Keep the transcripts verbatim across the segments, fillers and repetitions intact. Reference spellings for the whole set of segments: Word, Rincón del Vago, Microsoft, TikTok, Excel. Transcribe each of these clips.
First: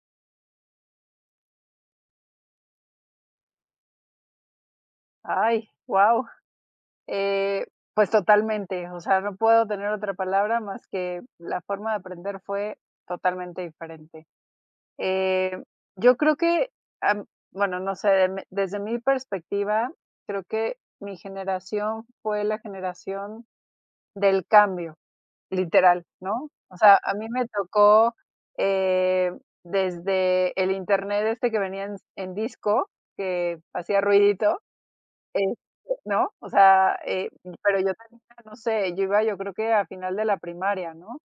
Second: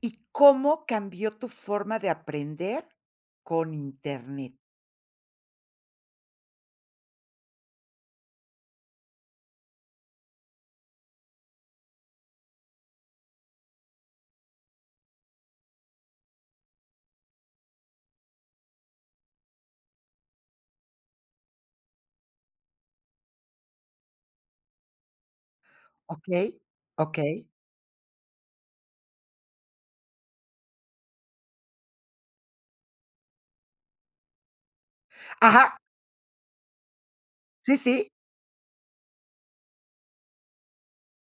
¿Y cómo cambió tu forma de aprender con Internet? Ay, guau. Eh, pues totalmente, o sea, no puedo tener otra palabra más que la forma de aprender fue totalmente diferente. Eh, yo creo que, am, bueno, no sé, de mi- desde mi perspectiva, creo que mi generación fue la generación del cambio, literal, ¿Ok? ¿no? O sea, a Ok. mí me tocó eh, desde el internet este que venía en, en disco, que hacía ruidito, este, Ajá, ¿no? O sea, eh, sí, pero yo sí, tenía, no sé, yo iba, yo creo que a final de la primaria, ¿no?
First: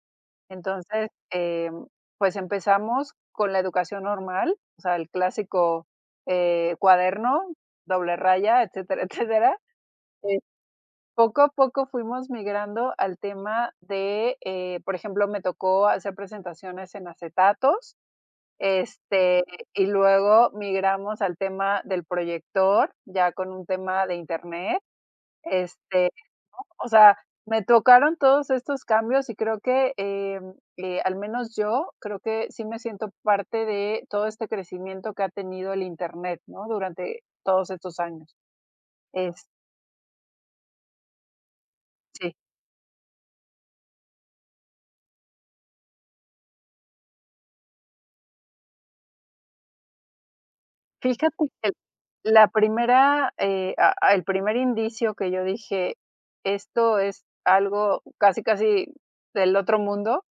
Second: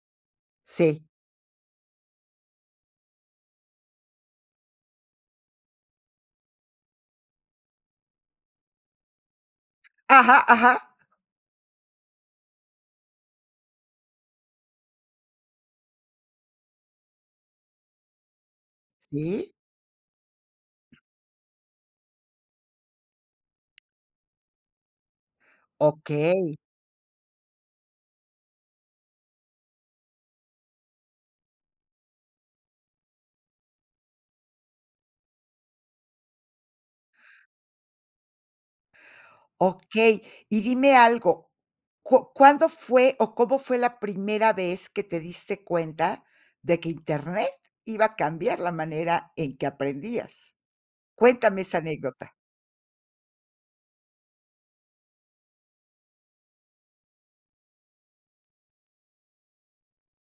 sí. Entonces, em, pues empezamos con la educación normal, o sea, el clásico, eh, cuaderno, doble raya, etcétera, etcétera. Ajá, Eh, ajá, poco a poco fuimos migrando al tema de, eh, por ejemplo, me tocó hacer presentaciones en acetatos, este, sí, y luego migramos al tema del proyector, ya con un tema de Internet. ok, Este, ¿no? O sea, me tocaron todos estos cambios y creo que, em, eh, al menos yo, creo que sí me siento parte de todo este crecimiento que ha tenido el Internet, ¿no? Durante todos estos años. Es- ok. Y dime algo, ¿cu sí. cuándo fue o cómo fue la primera vez que te diste cuenta de que Internet iba a cambiar la manera en que aprendías? Fíjate Cuéntame que esa anécdota. la primera, eh, a a el primer indicio que yo dije: "Esto es algo casi, casi del otro mundo".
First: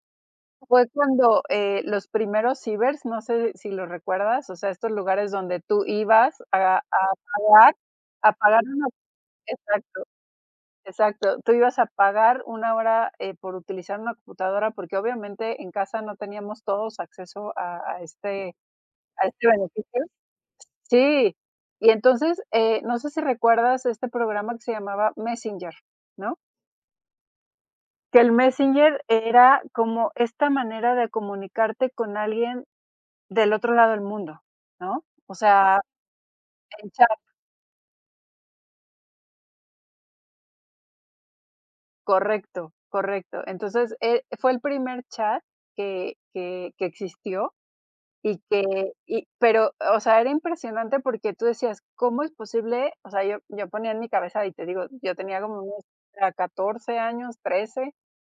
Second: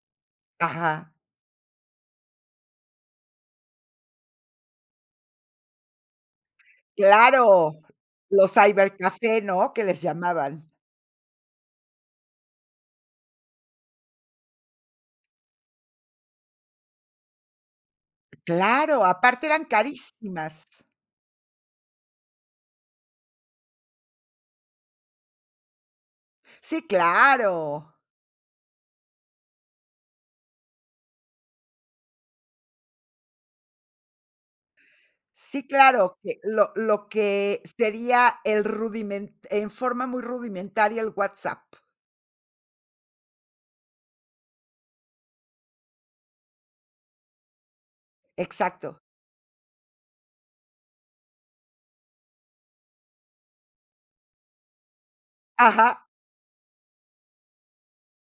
Fue Ajá, cuando, eh, los primeros cibers, no sé si lo recuerdas, o sea, estos lugares donde tú ibas a a pagar claro, a los pagar una cybercafé, ¿no?, que les exacto, llamaban. exacto. Tú ibas a pagar una hora, eh, por utilizar una computadora, porque obviamente en casa no teníamos todos acceso a a este Claro, a este aparte eran beneficio. carísimas. Sí, y entonces, eh, no sé si recuerdas este programa que se llamaba Messenger, ¿no? Sí, claro. Que el Messenger era como esta manera de comunicarte con alguien del otro lado del mundo, ¿no? O Sí, sea, claro, que lo en lo chat, que sería el rudimen en forma muy rudimentaria el WhatsApp. correcto, correcto. Entonces, eh, fue el primer chat que que que existió y que Exacto. y pero, o sea, era impresionante porque tú decías: "¿Cómo es posible?". O sea, yo yo ponía en mi cabeza, y te digo, yo tenía como unos, Ajá, ah, catorce años, trece,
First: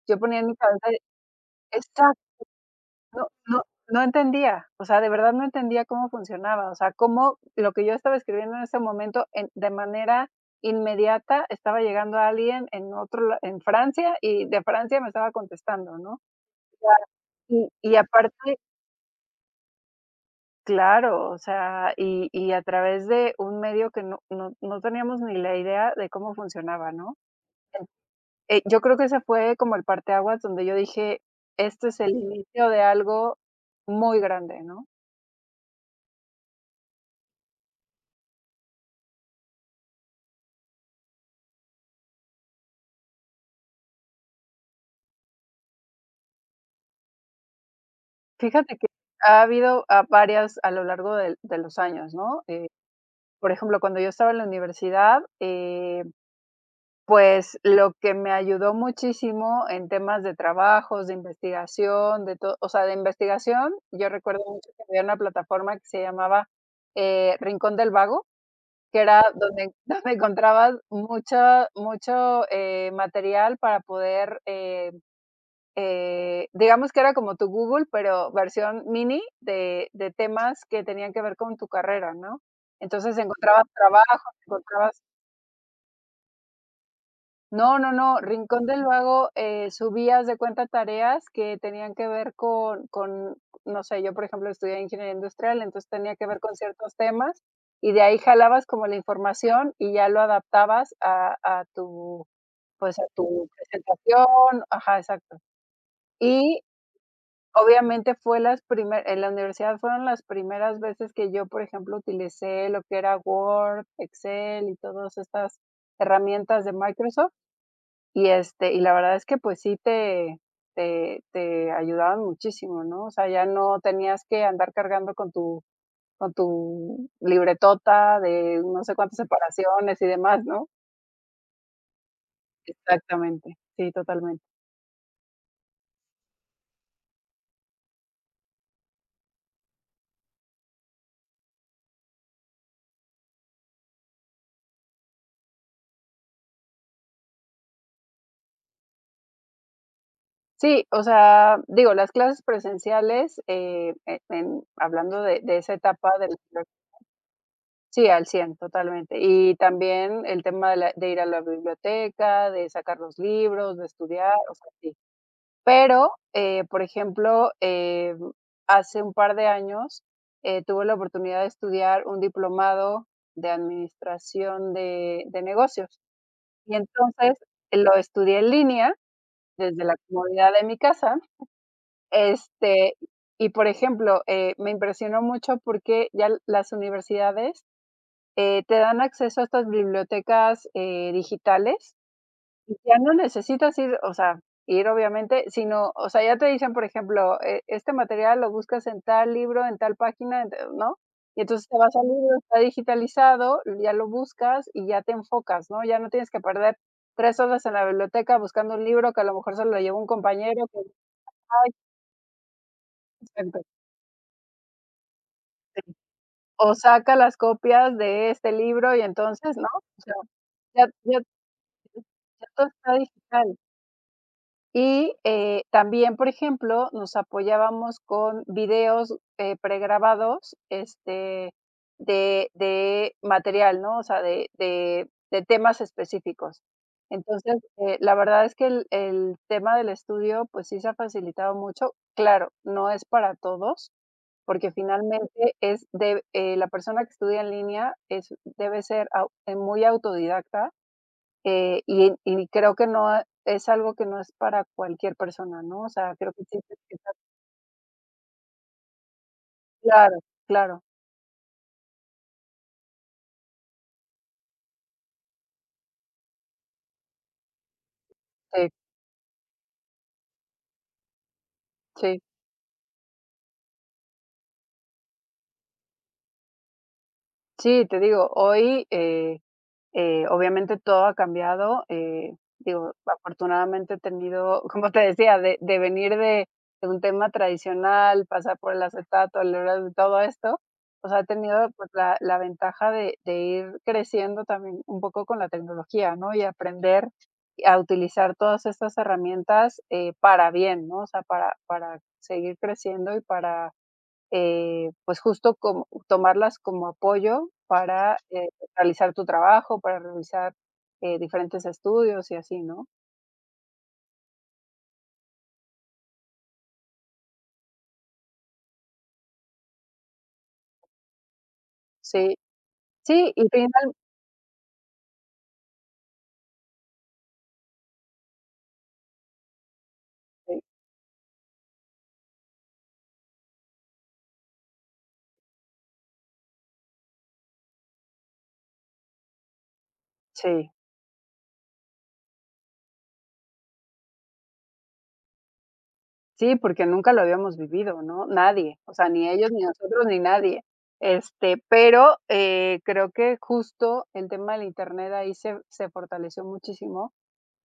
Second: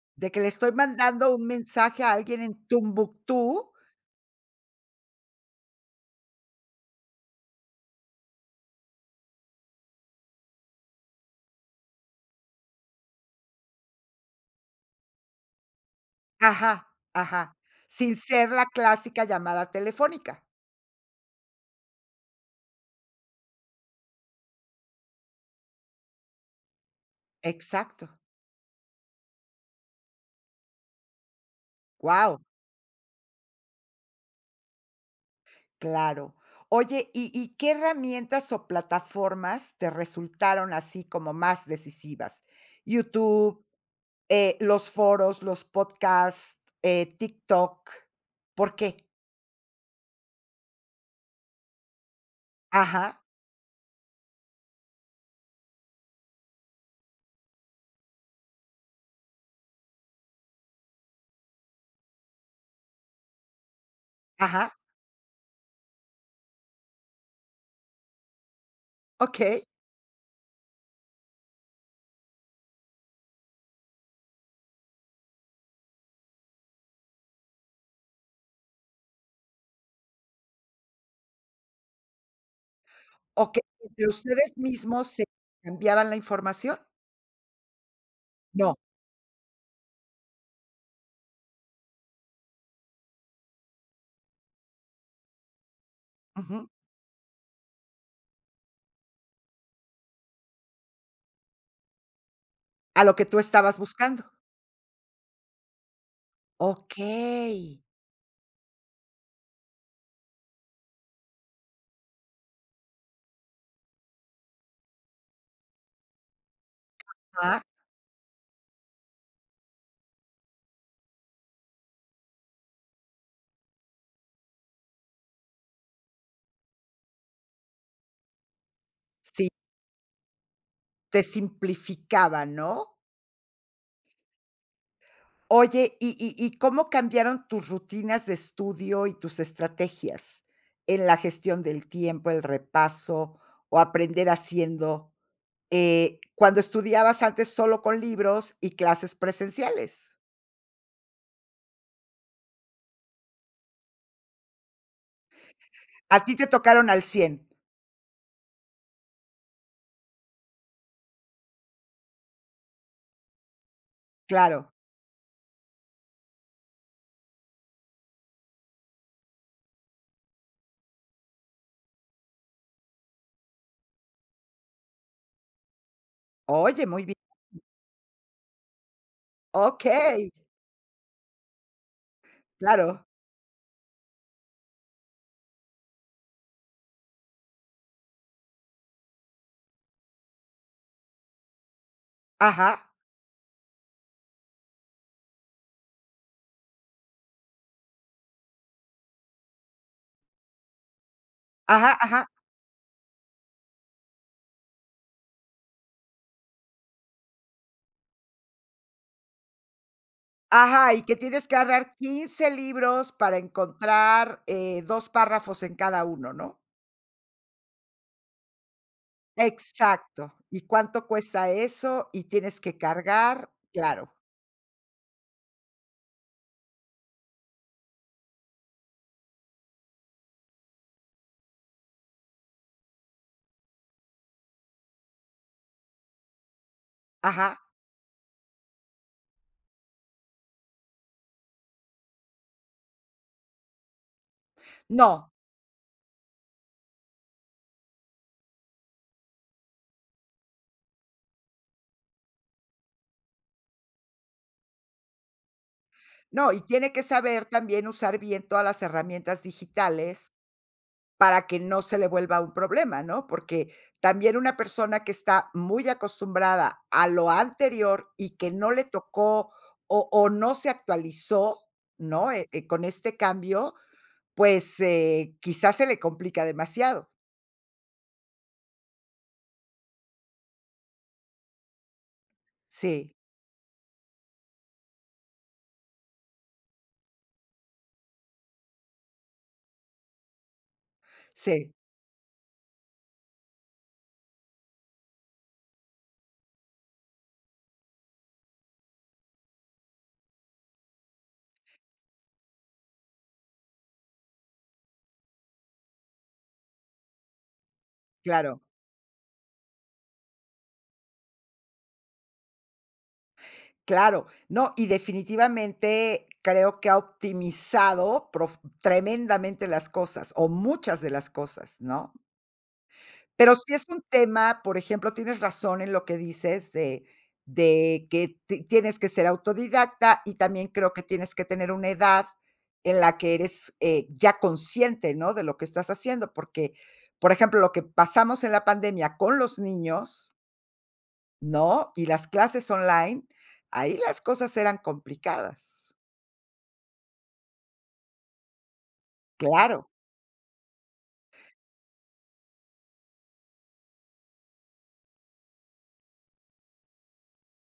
yo de que ponía en le mi estoy cabeza mandando un mensaje a exacto. alguien en No no Tumbuctú. no entendía, o sea, de verdad no entendía cómo funcionaba, o sea, cómo lo que yo estaba escribiendo en ese momento en de manera inmediata estaba llegando a alguien en otro la en Francia, y de Francia me estaba contestando, ¿no? Ajá, Claro. ajá, Y y sin ser aparte la clásica llamada telefónica. claro, o sea, y y a través de un medio que no no no teníamos ni la idea de cómo funcionaba, ¿no? En- Exacto. Eh, yo creo que ese fue como el parteaguas donde yo dije: "Este es el Wow. inicio de algo muy grande", ¿no? Claro. Oye, ¿y y qué herramientas o plataformas te resultaron así como más decisivas? YouTube, eh, los foros, los podcasts, eh, TikTok, ¿por Fíjate que qué? ha habido, ah, varias a lo largo del de los años, ¿no? Eh, Ajá, por ejemplo, cuando yo estaba en la universidad, eh, pues, lo que me ayudó muchísimo en temas de trabajos, de investigación, de todo o sea, de investigación, yo recuerdo mucho ajá, que había una plataforma que se llamaba, eh, Rincón del Vago, que era okey, donde donde encontrabas mucho mucho, eh, material para poder, eh eh, digamos que era como tu Google, pero versión mini de de temas que tenían que ver con tu carrera, ¿no? Entonces, okey, encontrabas ¿entre trabajos, ustedes encontrabas mismos se cambiaban la información? no, no, no, Rincón No, del Vago, eh, subía, de cuenta, tareas que tenían que ver con con, no sé, yo, por ejemplo, estudié ingeniería industrial, entonces tenía que ver con ujú, ciertos temas, y de ahí jalabas como la información y ya lo adaptabas a a tu, pues, a a lo que tú tu estabas buscando. presentación ajá, exacto. Y Okey, obviamente fue las primeras en la universidad fueron las primeras veces que yo, por ejemplo, utilicé lo que era Word, Excel y todas estas herramientas de Microsoft, ah, y, este, y la verdad es que, pues, sí te te te ayudaban muchísimo, ¿no? O sea, ya no tenías que andar cargando con tu con tu libretota de no sé cuántas sí, separaciones y demás, ¿no? te simplificaba, ¿no? Exactamente. Sí, totalmente. Oye, ¿y y y cómo cambiaron tus rutinas de estudio y tus estrategias en la gestión del tiempo, el repaso o aprender haciendo, eh, cuando estudiabas antes solo con libros y clases presenciales? Sí, o sea, digo, las clases presenciales, eh, e en hablando de de esa etapa A ti del te tocaron al cien, sí, al cien, totalmente. Y también el tema de la de ir a la biblioteca, de sacar los libros, de estudiar, o sea, claro. sí. Pero, eh, por ejemplo, em, hace un par de años, eh, tuve la oportunidad de estudiar un diplomado de administración de de negocios. Y Oye, muy bien. entonces, eh, lo estudié en línea desde la Okey, comodidad de mi casa. Este, claro. y por ejemplo, eh, me impresionó mucho porque ya l- las universidades eh, te dan acceso a estas bibliotecas eh, digitales Ajá, y ya no necesitas ir, o sea, ir obviamente, sino, o sea, ya te dicen, por ejemplo, eh, este material lo buscas en tal libro, en tal página, en ta- ¿no? Y entonces te vas ajá, al ajá, libro, está digitalizado, ya lo buscas y ya te enfocas, ¿no? Ya no tienes que perder tres horas en la biblioteca buscando un libro que a lo mejor se lo llevó un compañero. Que, ajá, y que tienes que ay, agarrar quince libros para pues, encontrar, eh, dos párrafos en cada uno, ¿no? o saca las copias de este libro y entonces, ¿no? O sea, Exacto. ¿Y ya cuánto ya cuesta eso? Y ya tienes todo que está cargar, digital. claro. Y, eh, también, por ejemplo, nos apoyábamos con videos, eh, pregrabados, este, de de material, ¿no? O sea, de de de temas específicos. Ajá. Entonces, eh, la verdad es que el el tema del estudio, pues sí se ha facilitado mucho. Claro, no es para todos. Porque No, finalmente es de eh, la persona que estudia en línea es debe ser au eh, muy autodidacta, eh, y y creo que no es algo que no es para cualquier persona, ¿no? O sea, creo que no, sí y tienes tiene que que estar saber también usar bien todas las herramientas claro, digitales claro, para que no se le vuelva un problema, ¿no? Porque también una persona que está muy acostumbrada a lo anterior y que no sí, le tocó o o no se actualizó, sí. ¿no? Eh, eh, con este cambio, pues, eh, quizás se le complica demasiado. Sí, te digo, hoy, eh Eh, obviamente todo ha cambiado, eh, digo, Sí, afortunadamente he tenido, como te decía, de de venir de de un tema tradicional, pasar por el acetato, el oral, todo esto, o sea, he tenido, sí, pues, la la ventaja de de ir creciendo también un poco con la tecnología, ¿no? Y aprender a utilizar todas estas herramientas, eh, para bien, ¿no? O sea, para para seguir creciendo y para eh, pues, justo como tomarlas como apoyo para, eh, claro. realizar tu trabajo, para realizar, eh, diferentes estudios y así, ¿no? Claro, no, y definitivamente creo que ha optimizado prof tremendamente las cosas, o muchas de las cosas, ¿no? Sí, sí, y Pero sí es finalmente un tema, por ejemplo, tienes razón en lo que dices de de que ti tienes que ser autodidacta, y también creo que tienes que tener una edad en la que eres, eh, ya consciente, ¿no?, de lo que estás haciendo, porque, por ejemplo, lo que pasamos en la pandemia con los niños. sí, ¿No? Y las clases online, ahí las cosas eran complicadas. sí, porque nunca lo habíamos vivido, ¿no? Nadie, o sea, ni ellos, ni Claro, nosotros, ni nadie. Este, pero, eh, creo que justo el tema del Internet ahí se se fortaleció muchísimo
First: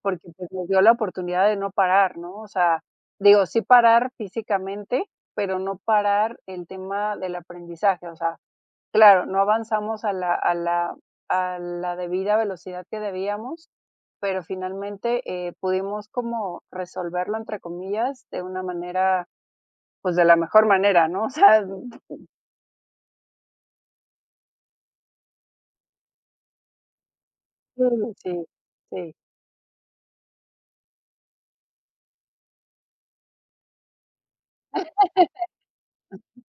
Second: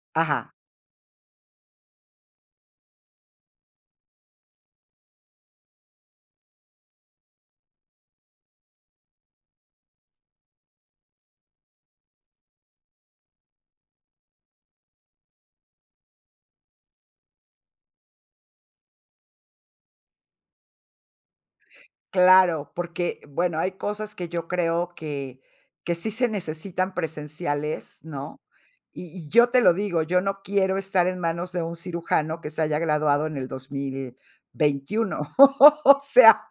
porque, pues, ajá, nos dio la oportunidad de no parar, ¿no? O sea, digo, sí parar físicamente, pero no parar el tema del aprendizaje. O sea, claro, no avanzamos a la a la a la debida velocidad que debíamos, pero finalmente, eh, pudimos como resolverlo, entre comillas, de una manera, pues, de la mejor manera, ¿no? O sea, claro, porque, bueno, hay cosas que yo creo que que sí se necesitan sí, presenciales, ¿no? sí, Y sí. y yo te lo digo, yo no quiero estar en manos de un cirujano que se haya graduado en el dos mil veintiuno. O sea,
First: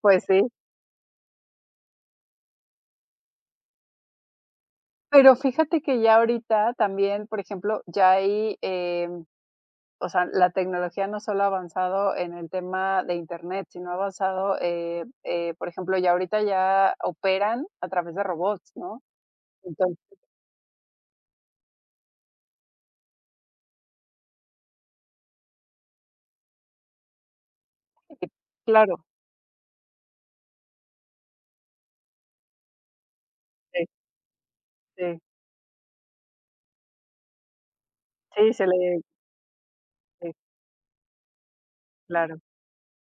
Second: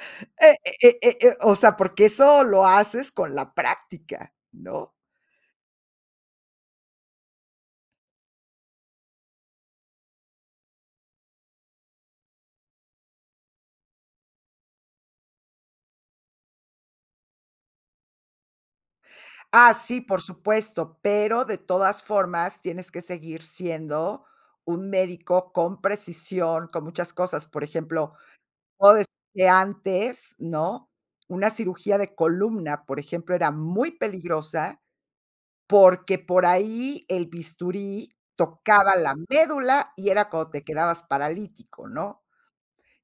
Pues sí. eh eh eh eh, o sea, porque eso lo haces con la práctica, ¿no? Pero fíjate que ya ahorita también, por ejemplo, ya hay, em o sea, la tecnología no solo ha avanzado en el tema de Internet, sino ha avanzado, eh eh, por ejemplo, ya ahorita ya operan a través de robots, ¿no? Ah, Entonces sí, por supuesto, pero de todas formas tienes que seguir siendo un médico con precisión, con muchas cosas. Por ejemplo, eh, puedo claro, decir que antes, ¿no? Una cirugía de columna, por ejemplo, era muy peligrosa este, porque por ahí el bisturí sí, se tocaba le la médula y era sí, cuando te quedabas paralítico, ¿no? claro.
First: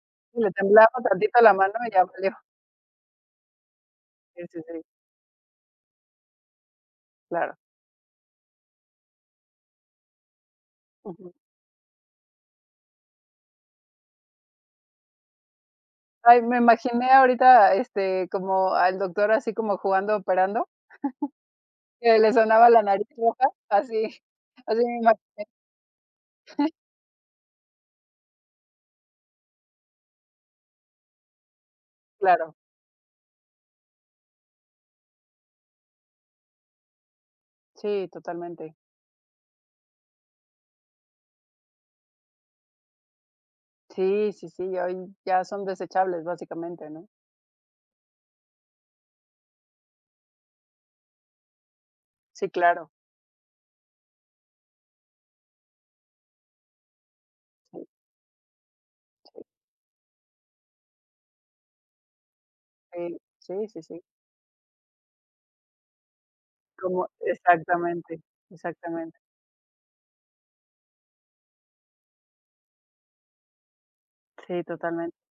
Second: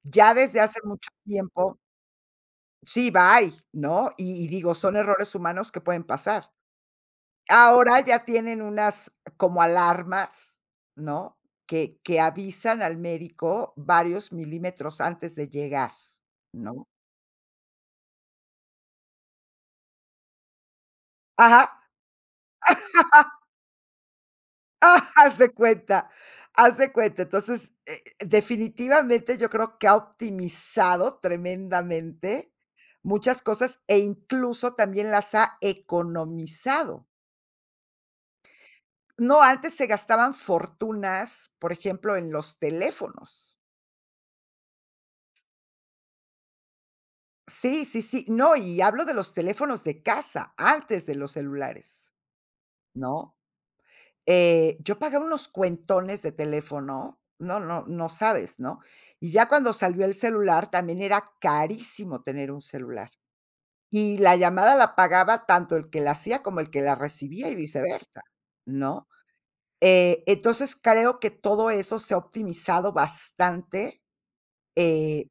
Ya Sí, le desde hace temblaba mucho tantito la mano tiempo, y ya valió. sí, bye, ¿no? Y, Sí, y sí, digo, sí, son errores humanos que pueden pasar. claro. Ahora ya tienen unas como alarmas, Ujú. ¿no? Que que avisan al médico varios milímetros antes de llegar, Ay, me ¿no? imaginé ahorita, este, como al doctor así como jugando operando, Ajá. que le sonaba la nariz roja, así así me imagino, Haz de cuenta, haz de cuenta. Entonces, eh, definitivamente yo creo que ha optimizado tremendamente claro. muchas cosas e incluso también las ha economizado. Sí, totalmente. No, antes se gastaban fortunas, por ejemplo, en los teléfonos. Sí, sí, sí, hoy ya son desechables básicamente, ¿no? Sí, sí, sí. No, y hablo de los teléfonos de casa, antes de los celulares, Sí, claro. ¿no? Eh, yo pagaba unos cuentones de teléfono, no, no, no sabes, ¿no? Y ya cuando salió el celular, también era carísimo tener un celular. Sí, sí, sí, sí, sí. Y la llamada la pagaba tanto el que la hacía como el que la Como recibía y exactamente, viceversa, ¿no? exactamente. Eh, entonces creo que todo eso se ha optimizado bastante, Sí, totalmente. eh,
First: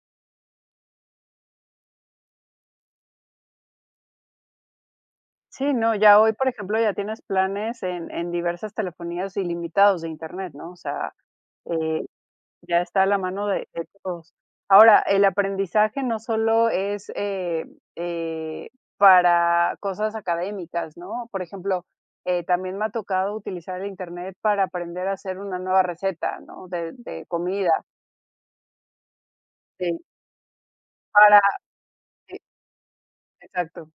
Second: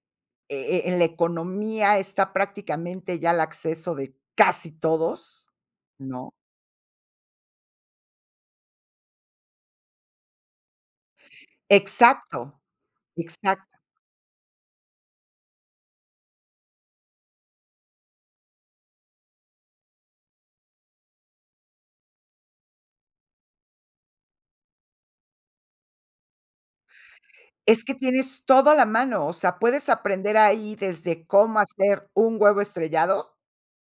e en la economía está prácticamente ya el acceso de casi todos, Sí, no, ya hoy, ¿no? por ejemplo, ya tienes planes en en diversas telefonías ilimitados de Internet, ¿no? O sea, eh. Exacto, Ya está a la mano de exacto. de todos. Ahora, el aprendizaje no solo es, eh, eh, para cosas académicas, ¿no? Por ejemplo, eh, también me ha tocado utilizar el Internet para aprender a hacer una nueva receta, ¿no? De de comida, Es que tienes todo a la mano, o sea, puedes Sí. aprender ahí desde para cómo hacer un eh, huevo estrellado, exacto,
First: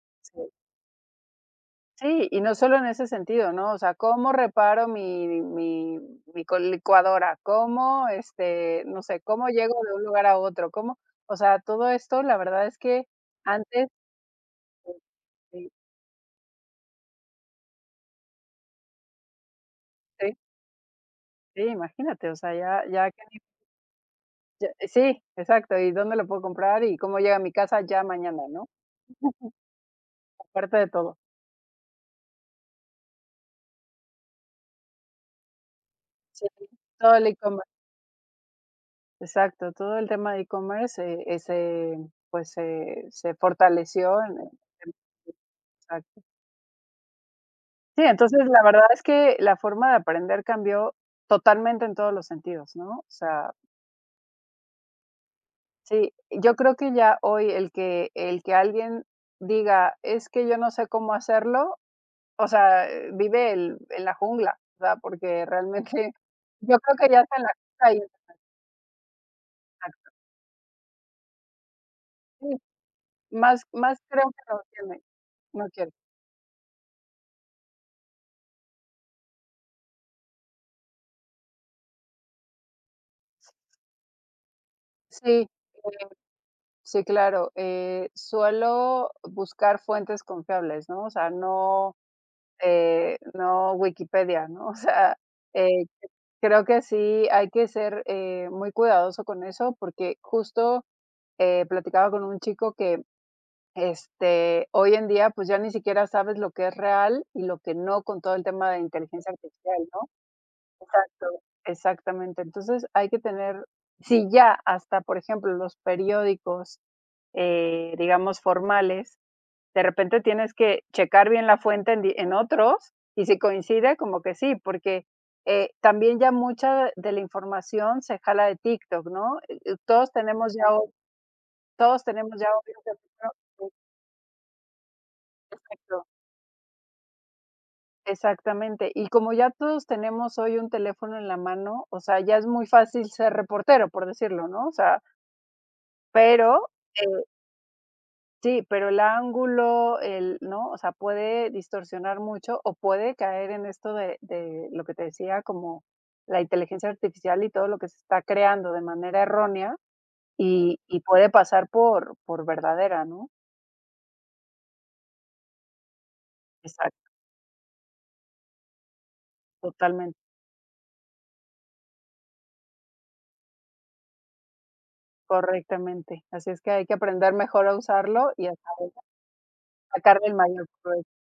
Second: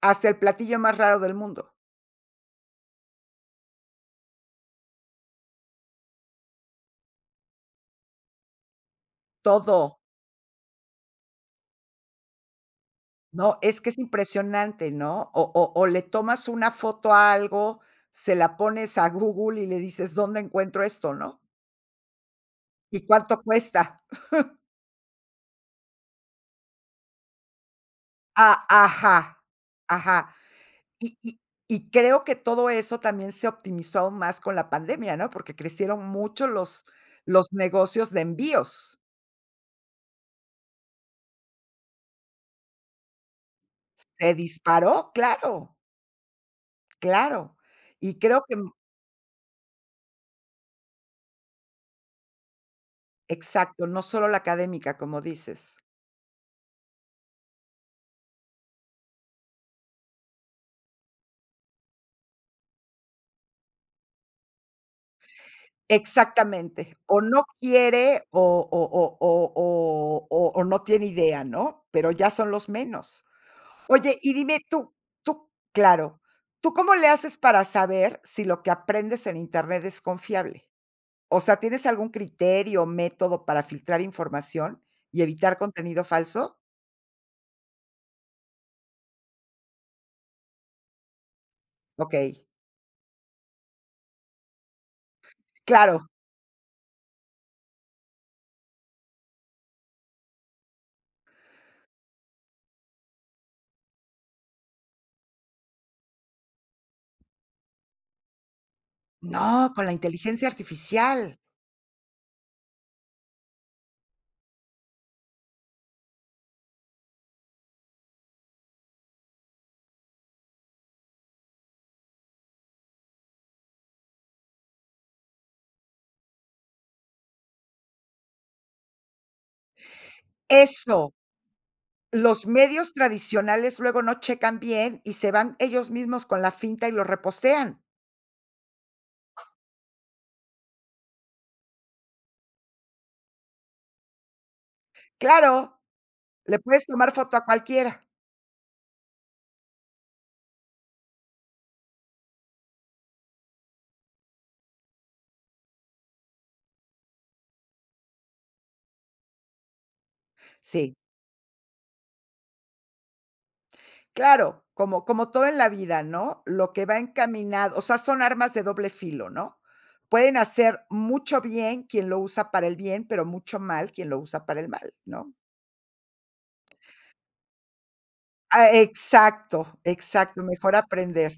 hasta el sí. platillo más raro del mundo, Sí, y no solo en ese sentido, ¿no? O sea, ¿cómo reparo mi mi mi co licuadora? ¿Cómo, este, no sé, cómo llego de todo, un lugar a otro? ¿Cómo? O sea, todo esto, la verdad es que ¿no? Es antes, que es impresionante, ¿no? O este, o o le tomas una foto a algo, se la pones a Google y le dices: sí, "¿Dónde encuentro esto?", ¿no? sí, imagínate, o sea, ya ¿Y ya que ni cuánto cuesta? ya eh, sí, exacto, ¿y dónde lo puedo comprar y cómo llega a mi casa ya mañana, Ah, no? ajá, ajá. Aparte de Y todo. y y creo que todo eso también se optimizó aún más con la pandemia, ¿no? Porque crecieron Sí, mucho los todo el los e-commerce, negocios de envíos. exacto, todo el tema de e-commerce, eh, eh, pues, se se fortaleció Se en en disparó, claro, Exacto. claro. Sí, Y entonces creo que la mm verdad es que la forma de aprender cambió totalmente en todos los sentidos, ¿no? O sea, exacto, no solo la académica, como dices. sí, yo creo que ya hoy el que el que alguien diga: "Es que yo no sé cómo hacerlo", o sea, eh, vive el en la jungla, o sea, porque realmente yo Exactamente. creo que O ya está en no la jungla y quiere o o o o o o o no tiene idea, ¿no? Pero ya son sí, los menos. más más Oye, creo y que dime no tú tiene, tú no quiere. claro, ¿tú cómo le haces para saber si lo que aprendes en Internet es confiable? O sea, ¿tienes algún criterio o método para filtrar información y Sí, evitar contenido eh, falso? sí, claro, eh, suelo buscar fuentes confiables, ¿no? O sea, no ¿Ok? eh, no Wikipedia, ¿no? O sea, eh, Claro. creo que sí hay que ser eh, muy cuidadoso con eso, porque justo eh, platicaba con un chico que este, hoy en día pues ya ni siquiera sabes lo que es real y lo que no con todo el tema de inteligencia No, con artificial, la ¿no? inteligencia Exacto, artificial. exactamente. Entonces hay que tener, si ya hasta, por ejemplo, los periódicos, eh, digamos, formales, de repente tienes que checar bien la fuente en, di- en otros y si coincide, como que sí, porque eh, también ya mucha de de la información se jala de TikTok, ¿no? Eh, eh, todos tenemos ya, o- Eso. todos tenemos Los ya hoy un medios teléfono. tradicionales luego no checan bien y se van ellos Exacto. mismos con la finta y lo repostean. Exactamente. Y como ya todos tenemos hoy un teléfono en la mano, o sea, ya es muy fácil ser reportero, por decirlo, ¿no? O sea, Claro, le pero puedes tomar eh, foto a cualquiera. sí, pero el ángulo, el ¿no? O sea, puede distorsionar mucho o puede caer en esto de de lo que te decía, como la inteligencia artificial y todo lo que se está creando de manera errónea y Sí. y puede pasar por por verdadera, ¿no? Claro, como como todo en la vida, ¿no? Lo que va Exacto, encaminado o sea, son armas de doble filo, ¿no? totalmente, Pueden hacer mucho bien quien lo usa para el bien, pero mucho mal quien lo usa para el mal, ¿no? correctamente. Así es que hay que aprender mejor a usarlo y a Ah, saber exacto, sacarle el exacto, mayor mejor provecho. aprender.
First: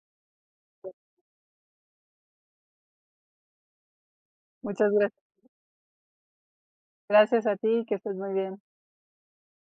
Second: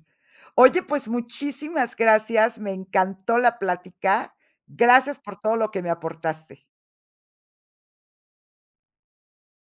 Oye, pues muchísimas gracias, me encantó la plática. Muchas Gracias gracias. por todo lo que me aportaste. Gracias a ti, que estés muy bien.